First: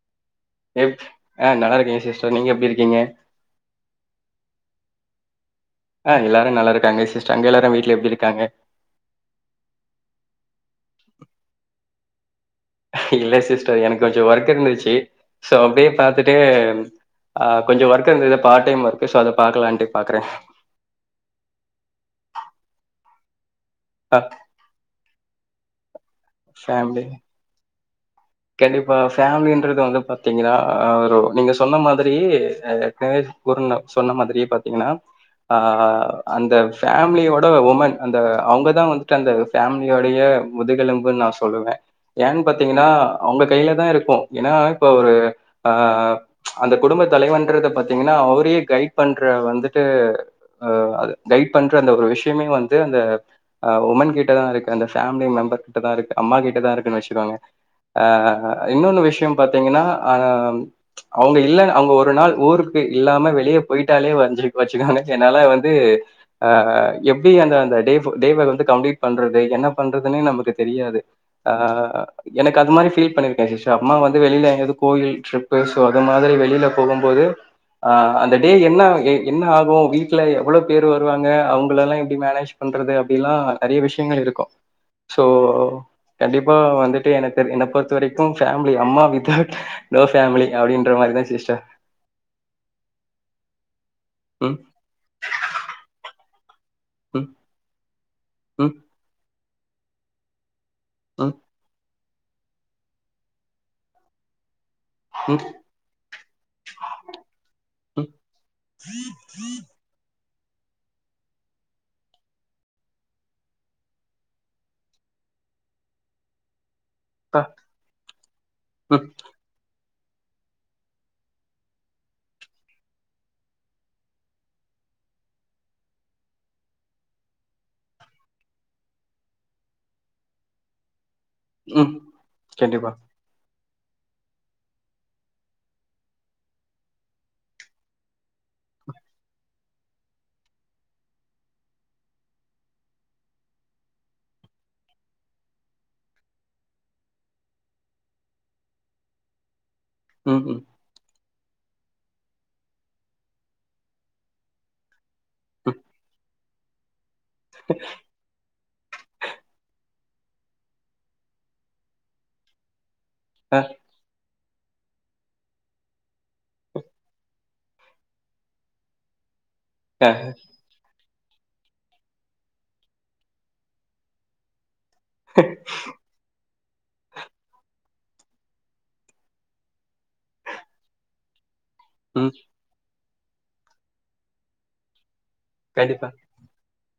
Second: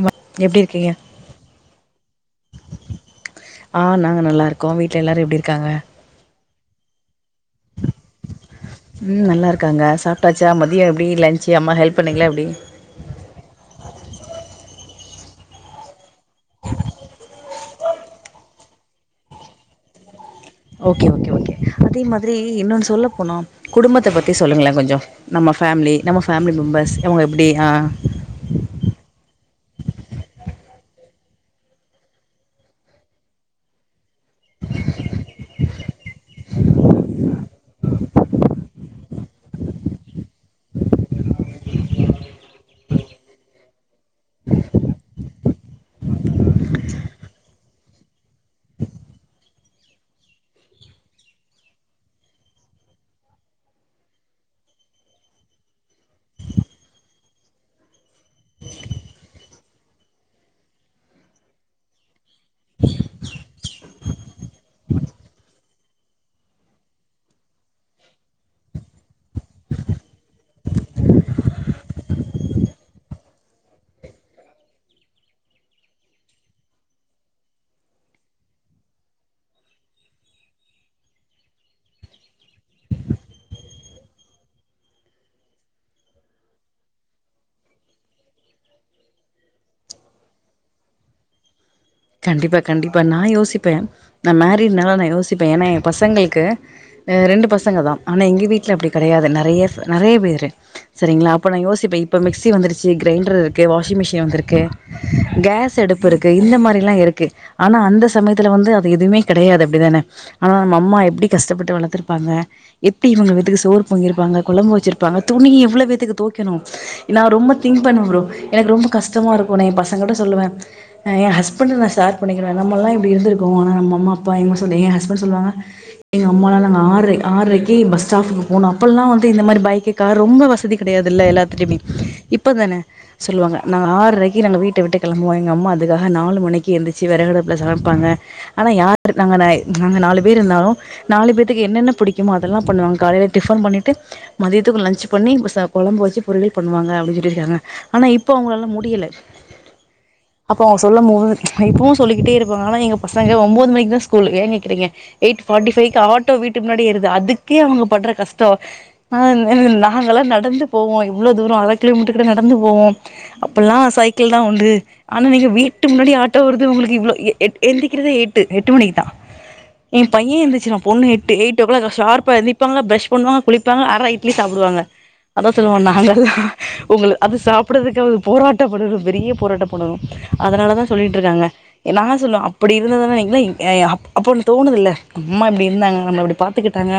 மு எப் ஆ நல்லருக்கே சிஸ்டர் நீங்க எப்டி இருக்கீங்க ஆ நாங்க நல்லாருக்கோ வீட்ல எல்லாரு எப்டி இருக்காங்க ஆ எல்லாரு நல்லா இருக்காங்க சிஸ்டர் அங்க எல்லாரு வீட்ல எப்டி இருக்காங்க ம் நல்லா இருக்காங்க சாப்ட்டாச்சா மதிய எப்டி லன்ஞ்சு அம்மா ஹெல்ப் பண்ணிங்களா எப்டி இல்ல சிஸ்டர் எனக்கு கொஞ்சோ ஒர்க் இருந்துச்சு சோ அப்டியே பாத்துட்டு ஆ கொஞ்சோ ஒர்க் இருந்தது பார்ட் டைம் ஒர்க் சோ அத பாக்கலான்ட்டு பாக்குறே ஓகே ஓகே ஓகே அதே மாதிரி இன்னொன்னு சொல்ல போனா குடும்பத்த பத்தி சொல்லுங்களே கொஞ்சோ நம்ம ஃபேமிலி நம்ம ஃபேமிலி மெம்பர்ஸ் இவங்க எப்டி அ கண்டிப்பா ஃபேமிலன்றது வந்து பாத்தீங்கன்னா ஒரு நீங்க சொன்ன மாதிரி அது ஏற்கனவே குருனொ சொன்ன மாதிரியே பாத்தீங்கன்னா அ அந்த ஃபேமிலியோட உமன் அந்த அவங்கதா வந்துட்டு அந்த ஃபேமிலியோடைய முதுகெலும்பு நா சொல்லுவே ஏனப் பாத்தீங்கன்னா அவுங்க கையில தா இருக்கு ஏன்னா இப்ப ஒரு அ அந்த குடும்ப தலைவன்றத பாத்தீங்கன்னா அவரே கைட் பண்ற வந்துட்டு அ அது கைட் பண்றந்த ஒரு விஷயமே வந்து அ அஉமன் கிட்டதா இருக்கு அந்த ஃபேமிலி மெம்பர்கிட்டதா இருக்கு அம்மா கிட்டதா இருக்குன்னு வச்சுக்கோங்க ஆ இன்னொன்னு விஷய பாத்தீங்கன்னா ஆ அவங்க இல்ல அவங்க ஒரு நாள் ஊருக்கு இல்லாம வெளிய போயிட்டாலே வஞ்சி வச்சுக்கோங் என்னால வந்து அ எப்டி அந்த அந்த டே டேவ வந்து கம்ப்ளீட் பண்றது என்ன பண்றதுன்னே நமக்கு தெரியாது அ எனக் அது மாதிரி ஃபீல் பண்ணிருக்கே சிஸ்டர் அம்மா வந்து வெளியில கோயில் ட்ரிப்பு சோ அது மாதிரி வெளில போகும் போது ஆ அந்த டே என்ன என்ன ஆகு வீட்ல எவ்வள பேரு வருவாங்க அவங்கள எல்லா எப்டி மேனேஜ் பண்றது அப்டில்லா நெறைய விஷயங்கள் இருக்கு சோ கண்டிப்பா வந்துட்டு எனக் என்ன பொறுத்த வரைக்கு ஃபேமிலி அம்மா வித்தவுட் நோ ஃபேமிலி அப்டின்ற மாரி தா சிஸ்டர் கண்டிப்பா கண்டிப்பா நா யோசிப்ப நான் ம் மேரிட்னால நா யோசிப்ப ஏன்னா என் பசங்களுக்கு ம் ரெண்டு பசங்க தா ஆனா எங்க வீட்ல ம் அப்டி கடையாது நெறைய நெறைய பேரு சரிங்களா ம் அப்ப நா யோசிப்ப இப்ப மிக்சி வந்துருச்சு கிரைண்டர் இருக்கு வாஷிங் மிஷின் வந்திருக்கு ம் கேஸ் அடுப்பு இருக்கு இந்த மாரி ல்லா இருக்கு ஆனா அந்த ம் சமயத்துல வந்து அது எதுமே கெடையாது அப்டிதானே அ அம்மா எப்படி கஷ்டப்பட்டு வளத்துருப்பாங்க எப்டி இவங்க வீட்டுக்கு சோறு பொங்கிருப்பாங்க கொழம்பு வச்சிருப்பாங்க துணி எவ்வளவு வேத் தோய்க்கணு நா பா ரொம்ப திங்க் பண்ணுவ ப்ரோ எனக்கு ரொம்ப ம் கஷ்டமா இருக்கு நா எ பசங்கட்ட சொல்லுவ எ ஹஸ்பண்ட நா ஷேர் பண்ணிக்கிற நம்மல்லா இப்படி இருந்துருகோ ஆனா நம் அம்மா அப்பாங்க சொல்லி எ ஹஸ்பண்ட் சொல்லுவாங்க எங்க அம்மாலா நாங்க ஆ ஆரைக்கு பஸ் ஸ்டாப்க்கு போனு அப்பலா வந்து இந்த மாரி பைக்கு கா ரொம்ப வசதி கடையாதுல்ல எல்லாத் துடயுமே ம் இப்ப தான கண்டிப்பா சொல்லுவாங்க நாங்க ஆறுரைக்கு நாங்க வீட்ட விட்டு கிளம்புவோ எங்க அம்மா அதுக்காக நாலு மணிக்கு எந்துச்சு விறகு அடுப்புல சமைப்பாங்க ஆனா யார் இருக்காங்க நாங்க நாலு பேர் இருந்தாலு நாலு பேத்துக்கு என்னென்ன பிடிக்குமோ அதெல்லா பண்ணுவாங்க காலையில டிஃபன் பண்ணிட்டு மதியத்துக்கும் லஞ்சு பண்ணி கொழம்பு வச்சு பொரியல் பண்ணுவாங்க அப்டின்னு சொல்லிருக்காங்க ஆனா இப்போ அவங்களாலா முடியல ம் ம் அப்போ அவங்க சொல்லும் போது இப்பவு சொல்லிக்கிட்டே இருப்பாங்க ஆனா எங்க பசங்க ஒம்போது மணிக்கு தா ஸ்கூல்லே ஏங்க கேக்கிறீங்க எயிட் ஃபாட்டி ம் ஃபவ்கு ஆட் ஆட்டோ வீட்டுக்கு முன்னாடியே வருது அதுக்கே அவங்க பட்ற கஷ்டோ ஆ நாங்கல்லா நடந்து போவோ இவ்ளோ தூரோ அர கிலோமீட்டர் கிட்ட நடந்து போவோ ஆ அப்பெல்லா சைக்கிள் தா உண்டு ஆனா இன்னிக்கி வீட்டு முன்னாடி ஆட் டோ வருது உங்களுக்குவ்ளோ எ எந்திக்கிறத எட்டு எட்டு மணிக்கு தா ஏ ஆ பைய எந்திருச்சுவா ஏ பொண்ணு எட்டு எயிட் எயிட் ஓ கிளக்கு ஷார்பா எந்திப்பாங்க ப்ரஷ் பண்ணுவங்க குளிப்பாங்க அர இட்லி சாப்பிடுவாங்க அதா சொல்லுவோ நாங்கல்லா உங்க அது சாப்பிட்றதுக்கு போராட்ட பண்ணு பெரிய போராட்ட பண்ணணு அதனால தா சொல்லிட்டு இருக்காங்க நா ம் சொல்லுவே அப்டி இருந்ததுனால நீங்க அப்டின் தோணுதில்ல அம்மா இப்டி இருந்தாங்க கண்டிப்பா நம்மள அப்டி பாத்துக்கிட்டாங்க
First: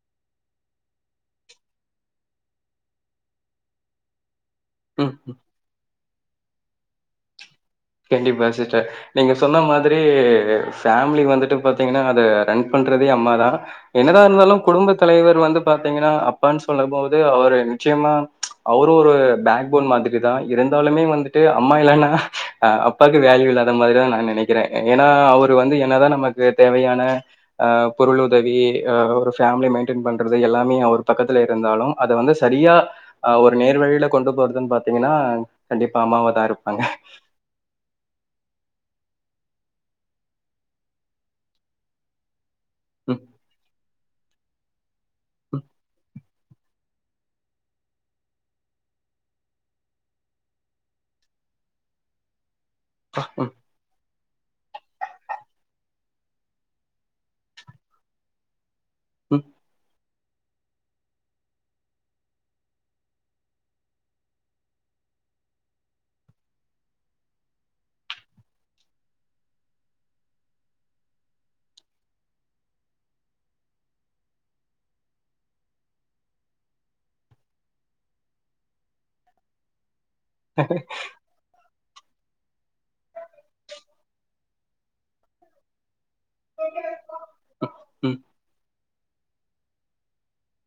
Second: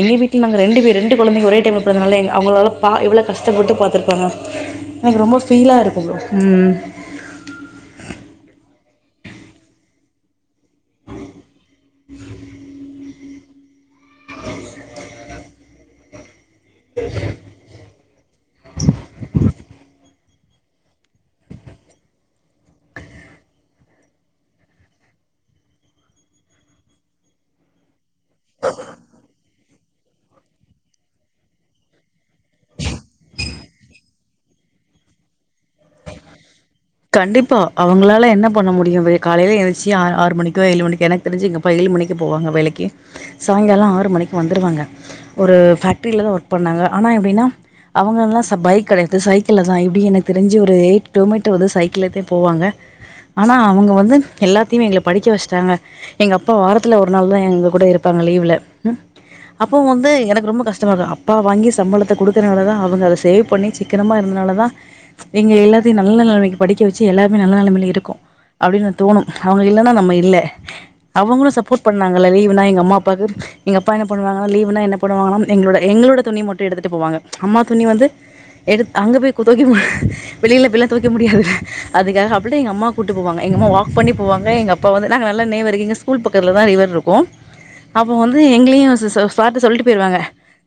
எங்க வீட்ல நாங்க ரெண்டு பேர் ரெண்டு கொழந்தைங்க ஒரே டைம்ல பொறதனால அவங்களால இவ்ளோ கஷ்டப்பட்டு பாத்திருப்பாங்க ம் எனக்கு ரொம்ப ஃபீலா இருக்கு ப்ரோ ம் கண்டிப்பா சிஸ்டர் நீங்க சொன்ன மாதிரி ஃபேமிலி வந்துட்டு பாத்தீங்கன்னா அது ரன் பண்றதே அம்மா தா என்னதா இருந்தாலு குடும்பத் தலைவர் வந்து பாத்தீங்கன்னா அப்ப அப்பான்னு சொல்லும் போது அவரு நிச்சயமா அவரு ஒரு ஃபேக்போன் மாதிரி தா இருந்தாலுமே வந்துட்டு அம்மா இல்லன்னா ஆ அப்பாவுக்கு வேல்யூ இல்லாத மாரிதா நா நெனைக்கிறே ஏன்னா அவரு வந்து என்னதா நமக்கு தேவையான ஆ பொருள் உதவி ஆ ஒரு ஃபேமிலி மெயின்டென் பண்றது எல்லாமே ஒரு பக்கத்துல இருந்தாலு அத வந்து செரியா ஆ ஒரு நேர் வழியில கொண்டு போறதுன்னு பாத்தீங்கன்னா கண்டிப்பா அம்மாவ தா இருப்பாங்க கண்டிப்பா அவங்களால என்ன பண்ண முடியு காலையில் எனிச்சி ஆ ஆறு மணிக்கோ ஏழு மணிக்கோ எனக்கு தெரிஞ்சு எங்கப்பா ஏழு மணிக்கு போவாங்க வேலைக் கி ம், சாயங்காலோ ஆறு மணிக்கு வந்துருவாங்க ஒரு ஃபேக்டரியில தா ஒர்க் பண் பண்ணாங்க ஆனா எப்டினா அவங்க எல்லா பைக் கெடையாது சைக்கிள் தா எப்டி எனக்கு தெரிஞ்சு ஒரு ஒரு எயிட் கிலோமீட்டர் வந்து சைக்கிளேத்தே போவாங்க ஆனா அவங்க வந்து எல்லாத்தையுமே எங்கள படிக்க வெச்சுட்டாங்க எங்க அப்பா வாரத்துல ஒரு நாள் தா எங்க கூட இருப்பாங்க லீவ்ல ம் அப்போ வந்து எனக்கு ரொம்ப கஷ்டமா இருக்கு அப்பா வாங்கி சம்பளத்த குடுக்குறனாலதா அவங்க அத சேவ் பண்ணி சிக்கனமாக இருந்தனால தா எங்க எல்லாத்தையு நல்ல நெலைமைக்கு படிக்க வெச்சு எல்லாருமே நல்ல நெலைமையில இருக்கோ அப்டின்னு தோணு அவங்க இல்லன்னா நம்ம இல்ல அவங்களு சப்போர்ட் பண்ணாங்கல்ல லீவுனா எங்க அம்மா அப்பாக்கு எங்க அப்பான பண்ணுவாங்க லீ்வுனா என்ன பண்ணுவாங்க எங்களோட எங்களோட துணி மட்டு எடுத்துட்டு போவாங்க அம்மா துணி வந்து எடு அங்க போய் தொவெக்க போ வெள்ளில போய் எல்லா தொவைக்க முடியாதுல்ல அதுக்ககப்றோ எங்க அம்மா கூட்டுவாங்க எங்கம்மா வாக் பண்ண போவாங்க எங்கப்பா வந்து நாங்க நல்ல நேய் வரிக்குங்க ஸ்கூல் பக்கத்துலதா ரிவர் இருக்கு ம். அப்போ வந்து எங்களையு சார்ட்ட சொல்லிட்டு போயிருவாங்க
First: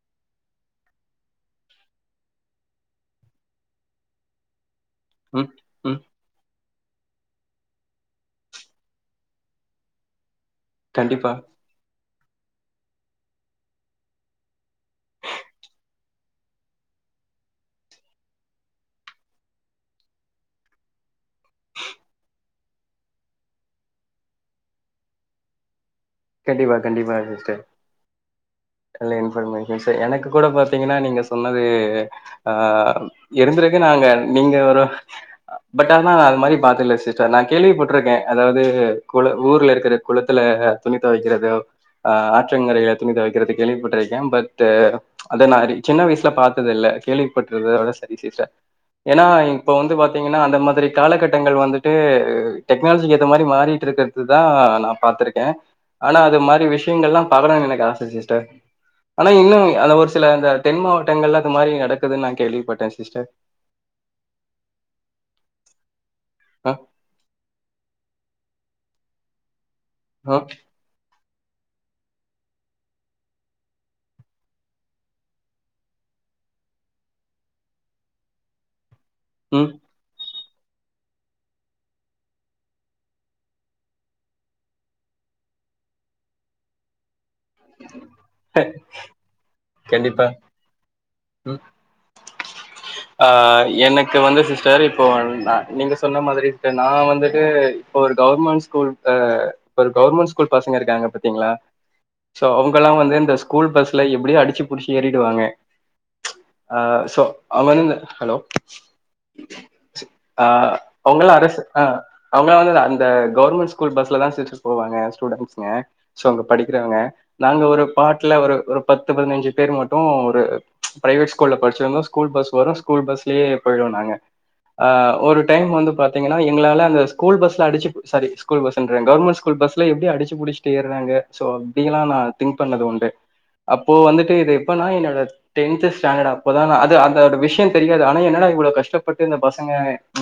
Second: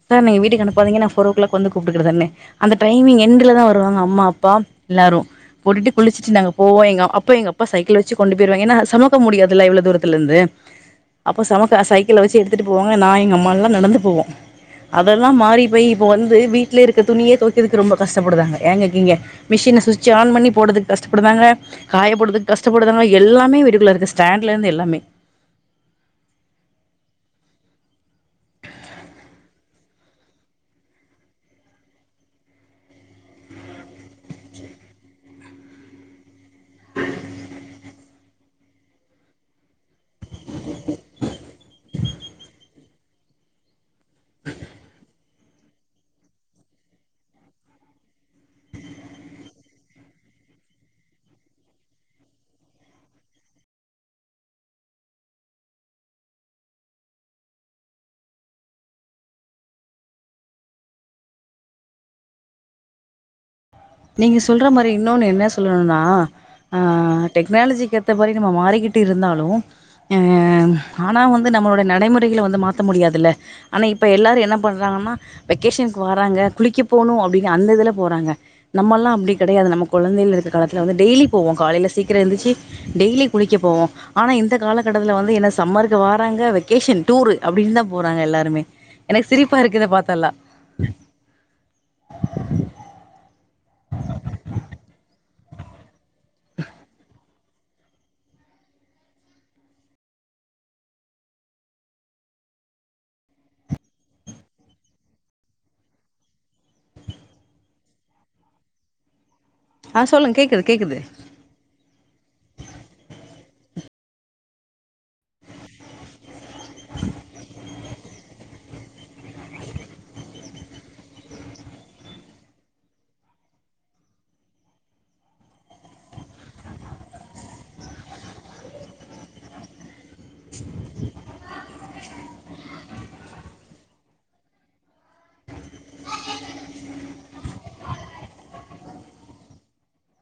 சார் நீ வீட்டுக்கு அனுப்பாதிங்க நா ஃபோர் ஓ கிளாக் வந்து கூப்பிட்டுக்குடுறதன்னு அந்த டைமிங்யென்டுல தா வருாங்க அம்மா அப்பா எல்லாரு ம் போட்டிட்டு ம் குளிச்சிட்டு நாங்க போவோ எங்க அப்பா எப்ப சைக்கிள் வெச்சு கொண்டு போயிடுவாங்க ஏன்னா சொமக்க முடியாதுல இவ்ளோ தூரத்துல இருந்து கண்டிப்பா அப்பா செமக்க சைக்கிள் வெச்சு எடுத்துட்டு போவாங்க நா எங்க அம்மால எல்லா நடந்து போவோ அதெல்லா மாறி போயி இப்ப வந்து வீட்லய இருக்கிற துணியே தொவைக்கதுக்கு ரொம்ப கஷ்டப்படுதாங்க ஏங் கேக்கீங்க மிஷின்ன சுவிட்ச ஆன் பண்ணி போட்றதுக்கு கஷ்டப்படுதாங்க காயப்போட்ததுக்கு கஷ்டப்படுதாங்க எல்லாமே வீட்டுக்குள்ள இருக்கு ஸ்டாண்ட்ல இருந்து எல்லாமே கண்டிப்பா கண்டிப்பா சிஸ்டர் நல்ல இன்ஃபர்மேஷன் சோ எனக்கு கூட பாத்தீங்கன்னா நீங்க சொன்னது ஆ இருந்திருக்கு நாங்க நீங்க ஒரு பட் ஆனா அது மாரி பாத்துல சிஸ்டர் நா கேள்விப்பட்டுருக்கே அதாவது குள ஊர்ல இருக்கற குளத்துல துணி தொவைக்கறது ஆ ஆற்றங்கரைள துணி துவைக்கிறது கேள்விப்பட்ருக்கே பட் அத மாரி சின்ன வயசுல பாத்ததில்ல கேள்விப்பட்டருக்கரதோட சரி சிஸ்டர் ஏன்னா இப்போ வந்து பாத்தீங்கன்னா அந்த மாதிரி காலகட்டங்கள் வந்துட்டு டெக்னாலஜிக்கு ஏத்த மாரி மாரிட்ருக்க இதுதா நா பாத்ருக்கேன் ஆனா அது மாரி விஷியங்கள் எல்லா [unintelligible] எனக்கு ஆச சிஸ்டர் ஆனா இன்னும் அந்த ஒரு சில அந்த தென் மாவட்டங்கள்ல அது மாரி நடக்குதுன் நா கேள்விப்பட்டேன் சிஸ்டர் நீங்க சொல்ற மாரி இன்னோனு என்ன சொல்லணும்னா அ ஆ டெக்னாலஜிக் ஏத்த மாரி நம்ம மாறிக்கிட்டு இருந்தாலும் அ ஆ ஆனா வந்து நம்மளுட நடைமுறைகள வந்து மாத்த முடியாதுல்ல ஆனா இப்ப எல்லாரு என்ன பண்றாங்கன்னா வெக்கேஷனுக்கு வராங்க குளிக்க போணும் அப்டினு அந்த இதுல போறாங்க நம்மல்லா அப்டி ம் கடையாது நம்ம கொழந்தைகள் இருக்கற காலத்துல டெய்லி போவோ காலையில சீக்கிரோ எந்திச்சி டெய்லி குளிக்க போவோம் ஆனா இந்த காலகட்டத்துல வந்து என்ன சம்மருக்கு வாராங்க வெக்கேஷன் டூரு அப்டின் தா போறாங்க எல்லாருமே எனக்கு சிரிப்பாருக்க இத கண்டிப்பா பாத்தால்லா ஆ எனக்கு வந்து சிஸ்டர் இப்போ நா நீங்க சொன்ன மாதிரி ட்டு நா வந்து ந்து இப்ப ஒரு கவ்ர்மெண்ட் ஸ்கூல் ப இப்ப ஒரு கவ்ர்மெண்ட் ஸ்கூல் பசங்க இருக்காங்க பாத்தீங்களா சோ அவுங்கலா வந்து இந்த ஸ்கூல் பஸ்ல எப்டியோ அடிச்சி புடிச்சி ஏறிடுவாங்க ஆ சோ அவந்து ஹலோ சொல்லுங்க ஆ கேக்குது கேக்குது. அவுங்கலா அரஸ் ஆ அவுங்களா வந்து அந்த கவ்ர்மெண்ட் ஸ்கூல் பஸ்ல தா சிஸ் போவாங்க ஸ்டூடண்சுங்க சோ அங்க படிக்கிறவங்க நாங்க ஒரு பாட்ல ஒரு ஒரு பத்து பதினஞ்சி பேர் மட்டும் ஒரு பிரைவேட் ஸ்கூல்ல படிச்சவங்க ஸ்கூல் பஸ் வரும் ஸ்கூல்பஸ்லயே போயிடுவோ நாங்க ஆ ஒரு டைம் வந்து பாத்தீங்கன்னா எங்களால அந்த ஸ்கூல் பஸ்ல அடிச்சி சாரி ஸ்கூல் பஸ்ன்றே கவ்ர்மெண்ட் ஸ் கூல் பஸ்ல எப்டி அடிச்சு புடிச்சுட்டு ஏருறாங்க சோ அப்டியலா நா திங்க் பண்ணதுண்டு அப்போ வந்துட்டு இது எப்பனா என்னோட டென்த் ஸ்டாண்டர்ட் அப்போத நா அது அந்த ஒரு விஷ்யோ தெரியாது ஆனா என்னடா இவ்ளோ கஷ்டப்பட்டு இந்த பசங்க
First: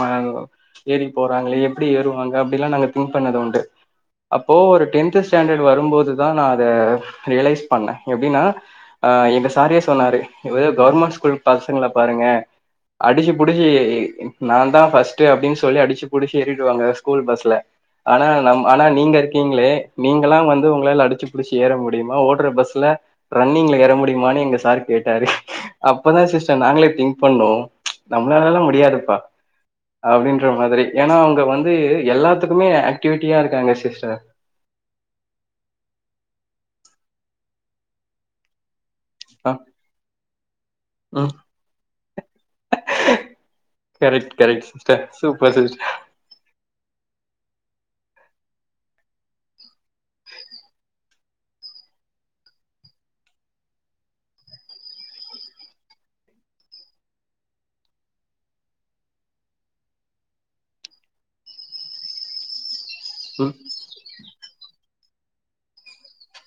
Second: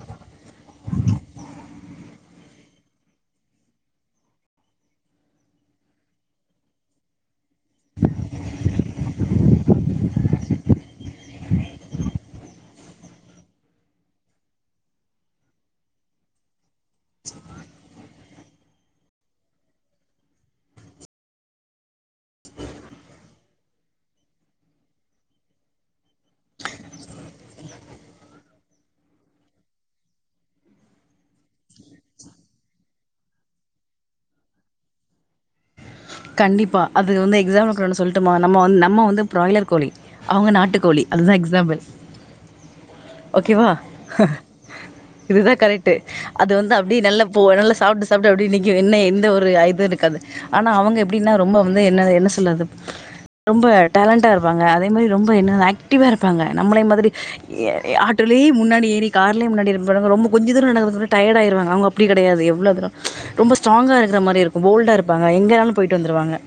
அ ஏறி போறாங்களே எப்டி ஏறுவாங்க அப்டிலா நாங்க திங்க் பண்ணதுண்டு அப்போ ஒரு டென்த் ஸ்டாண்டட் வரும்போதுதா நா அத ரியலைஸ் பண்ண எப்டின்னா ஆ எங்க சாரே சொன்னாரு [unintelligible] கவர்மெண்ட் ஸ்கூல் பசங்கள பாருங்க அடிச்சி புடிச்சி நான் தா ஃபஸ்ட்டு அப்டின் சொல்லி அடிச்சி புடிச்சி ஏறிடுவாங்க ஸ்கூல் பஸ்ல ஆனா நம் ஆனா நீங்க இருக்கீங்களே நீங்கல்லா வந்து உங்களால அடிச்சி புடிச்சி ஏற முடியுமா ஓடுற பஸ்ல ரன்னிங்ல எற முடியுமானு எங்க சாரு கே ட்டாரு அப்பதா சிஸ்டர் நாங்களே திங்க் பண்ணோம் நம்மளாலலா முடியாதுப்பா அப்டின்ற மாதிரி ஏன்னா அவுங்க வந்து எல்லாத்துக்குமே ஆக்டிவிட்டியா இருக்காங்க சிஸ்டர் கண்டிப்பா அது வந்து எக்ஸாம்பிள்க்கொனு சொல்ட்டுமா நம்ம வந்து நம்ம வந்து ஆ பிராய்லர் கோழி அவுங்க நாட்டுக்கோழி ம் அதுதா எக்ஸாம்பிள் ஓகேவா கரெக்ட் கரெக்ட் சிஸ்டர் இதுதா சூப்பர் சிஸ்டர் கரெக்ட்டு அது வந்து அப்டி நல்லா போ நல்லா சாப்ட்டு சாப்ட்டு அப்டி நிக்கும் என்ன எந்த ஒரு இது ஆயிருக் காது ஆனா அவங்க எப்டின்னா ரொம்ப வந்து என்ன என்ன சொல்லறது ரொம்ப டேலண்ட்டா இருப்பாங்க அதே மாரி ரொம்ப என்ன ஆக்டிவா இருப்பாங்க நம்மளை மாதிரி எ ஏ ஆட்டோலயே முன்னாடி ஏறி கார்லயே முன்னாடிறப்ப ரொம்ப கொஞ்ச தூரோ நடக்கறதுகுள்ள டயடு ஆயிடுவாங்க அவங்க அப் ப்டி கெடையாது எவ்ளோதா ம் ரொம்ப ஸ்ட்ராங்கா இருக்கற மாறி இருக்கும் போல்டா இருப்பாங்க எங்கனாலும் போயிட்டு வந்துருவாங்க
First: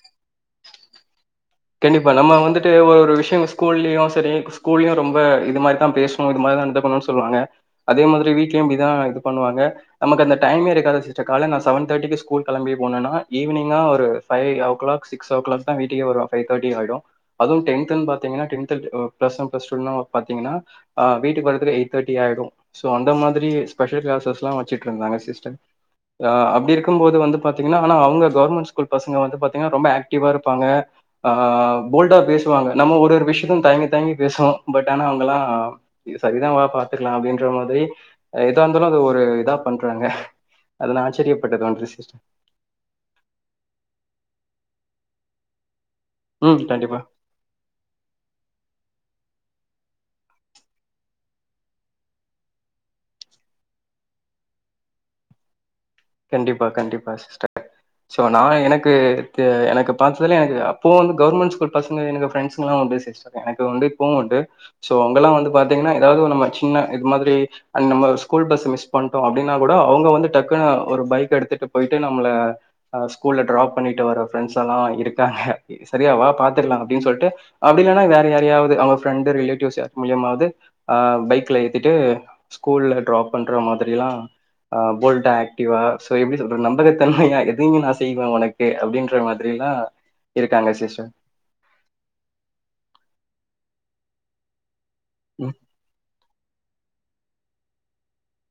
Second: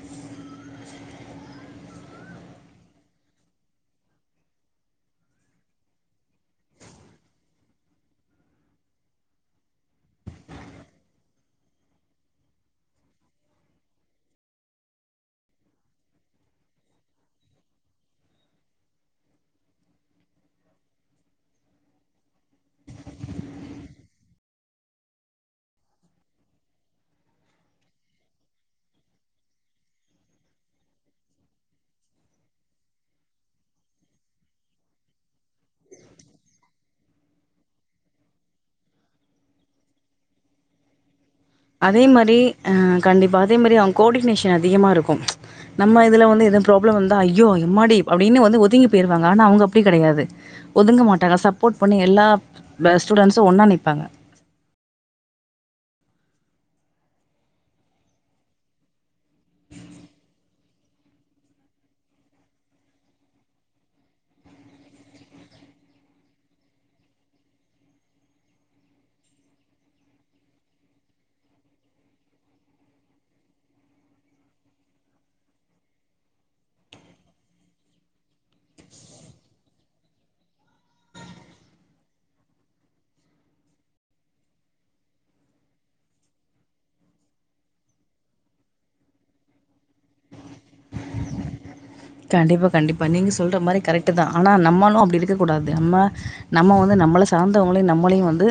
கண்டிப்பா நம்ம வந்துட்டு ஒரு ஒரு விஷ்யோ ஸ்கூல்லயும் சரி ஸ்கூல்லயும் ரொம்ப இது மாறிதான் பேசு ம் இது மாறிதா நடந்துக்கணு சொல்வாங்க அதே மாதிரி வீட்லயு இப்டிதா இது பண்ணுவாங்க நமக்கு அந்த டைமே இருக்காது சிஸ்டர் கால நா செவன் தார்ட்டிக்கி ஸ்கூல் கெளம்பி போனேனா ஈவினிங்கா ஒரு five o'clock six o'clock தா வீட்டுக்கே வருவ ஃபைவ்தாட்டி ஆயிடு அதுவு டென்த்துன்னு பாத்தீங்கன்னா டென்த்து ப்ளஸ் ஒன் ப்ளஸ்டூனு பாத்தீங்கன்னா ஆ வீட்டுக்கு வரத்துக்கு எயிட்த்தேட்டி ஆயிடு சோ அந்த மாதிரி ஸ்பெஷல் கிளாஸஸ்ல்லா வச்சுட்ருந்தாங்க சிஸ்டர் ஆ அப்டி இருக்கும்போது வந்து பாத்தீங்கன்னா ஆனா அவுங்க கவர்மெண்ட் ஸ்கூல் பசங்க வந்து பாத்தீங்கன்னா ரொம்ப ஆக்டிவா இருப்பாங்க ஆ போல்டா பேசுவாங்க நம்ம ஒருரு விஷியத்த தயங்கி தயங்கி பேசுவோ பட் ஆனா அவுங்கல்லா சரிதா வா பாத்துக்கலா அப்டின்ற மாதிரி் எதா இருந்தாலு அது ஒரு இதா பண்றாங்க அதுனா ஆச்சரியப் அதே மாறி கண்டிப்பா அ அதே மாறி அவுங்க கோடிக்னேஷன் அதிகம இருக்கு நம்ம இதுல வந்து எது ம் ப்ராப்ளம் கண்டிப்பா, வந்தா ஐயோ எம்மாடி அப்படின்னு வந்து ஒதுங்கி போயிருங்க ஆனா அவங்க அப்டி கெடையாது ஒதுங்க மாட்டாங்க சப்போட் பண்ணி எல்லாப் ப ஸ்டூடண்ட்ஸு ஒன்னா நிப்பாங்க கண்டிப்பா கண்டிப்பா சிஸ்டர் சோ நா எனக்கு எனக்கு பாத்ததுலயே எனக்கு அப்போ வந்து கவர்மெண்ட் ஸ்கூல் பசங்க எனக்கு ஃப்ரெண்ட்ஸுகலா உண்டு சிஸ் எனக்கு வந்து இப்பவு உண்டு சோ அவங்கெல்லா வந்து பாத்தீங்கன்னா ஏதாவது ஒரு நம்ம சின்ன இது மாதிரி அண்ட் நம்ம ஸ்கூல் பஸ் மிஸ் பண்ட்டோ அப்டின்னா கூட அவங்க வந்து டக்குனு ஒரு பைக் எடுத்துட்டு போயிட்டு நம்மள அ ஸ்கூல்ல ட்ராப் பண்ணிட்டு வர ஃப்ரெண்ட்ஷ் எல்லா இருக்காங்க சரியாவா பாத்துக்கலா அப்டினு சொல்ட்டு அப்டி இல்லன்னா வேற யாராவது அவங்க ஃப்ரெண்டு ரிலேட்டிவ்ஸ் யார் மூலியமாவது ஆ பைக்ல ஏத்திட்டு ஸ்கூல்ல ட்ராப் பண்ற மாரில்லா ஆ போல்டாக் அஃடிவா சோ எப்டி சொல்ற நம்பகத்தன்மையா எதையு நா செய்வே உனக்கு அப்டின்ற மாதிரில்லா இருக்காங்க சிஷ கண்டிப்பா கண்டிப்பா நீங்க சொல்ற மாரி கரெக்ட்டுதா ஆனா நம்மாலு அப்டி இருக்க ம் கூடாது அம்ம நம்ம வந்து நம்மள சார்ந்தவங்களையு நம்மளையு வந்து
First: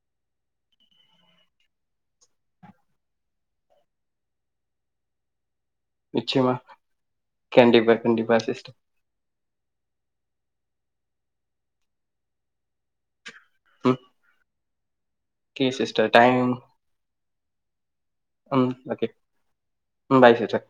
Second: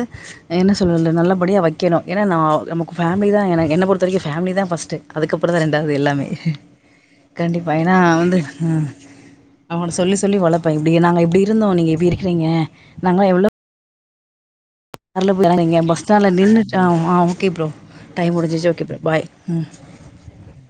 என்ன சொல்லது நல்லபடியா வைக்கணு ஏன்னா நா நமக்கு ஃபேமிலி தா ஏனா என்ன பொருத்தவரைக்கு ஃபேமிலி தா ஃபஸ்ட்டு அதுக்கப் ப்பறந்தா ரெண்டாவது எல்லாமே நிச்சயமா கண்டிப்பா ஏன்னா வந்து கண்டிப்பா சிஸ்டர் அவன சொல்லி சொல்லி வளப்பே இப்டி நாங்க இப்டி இருந்தோ நீங்க எப்டி இருக்கிறீங்க நாங்களா எவ்வளோ ம் அரல ஓகே [unintelligible] பஸ் சிஸ்டர் ஸ்டாண்டுல டைம் நின்னுட்டாவ் ஆவ் ஆவ் ஓகே ப்ரோ டைம் முடிஞ்சிச்சு ஓகே ப்ரோ பாய் ம் ம் பாய் சிஸ்டர்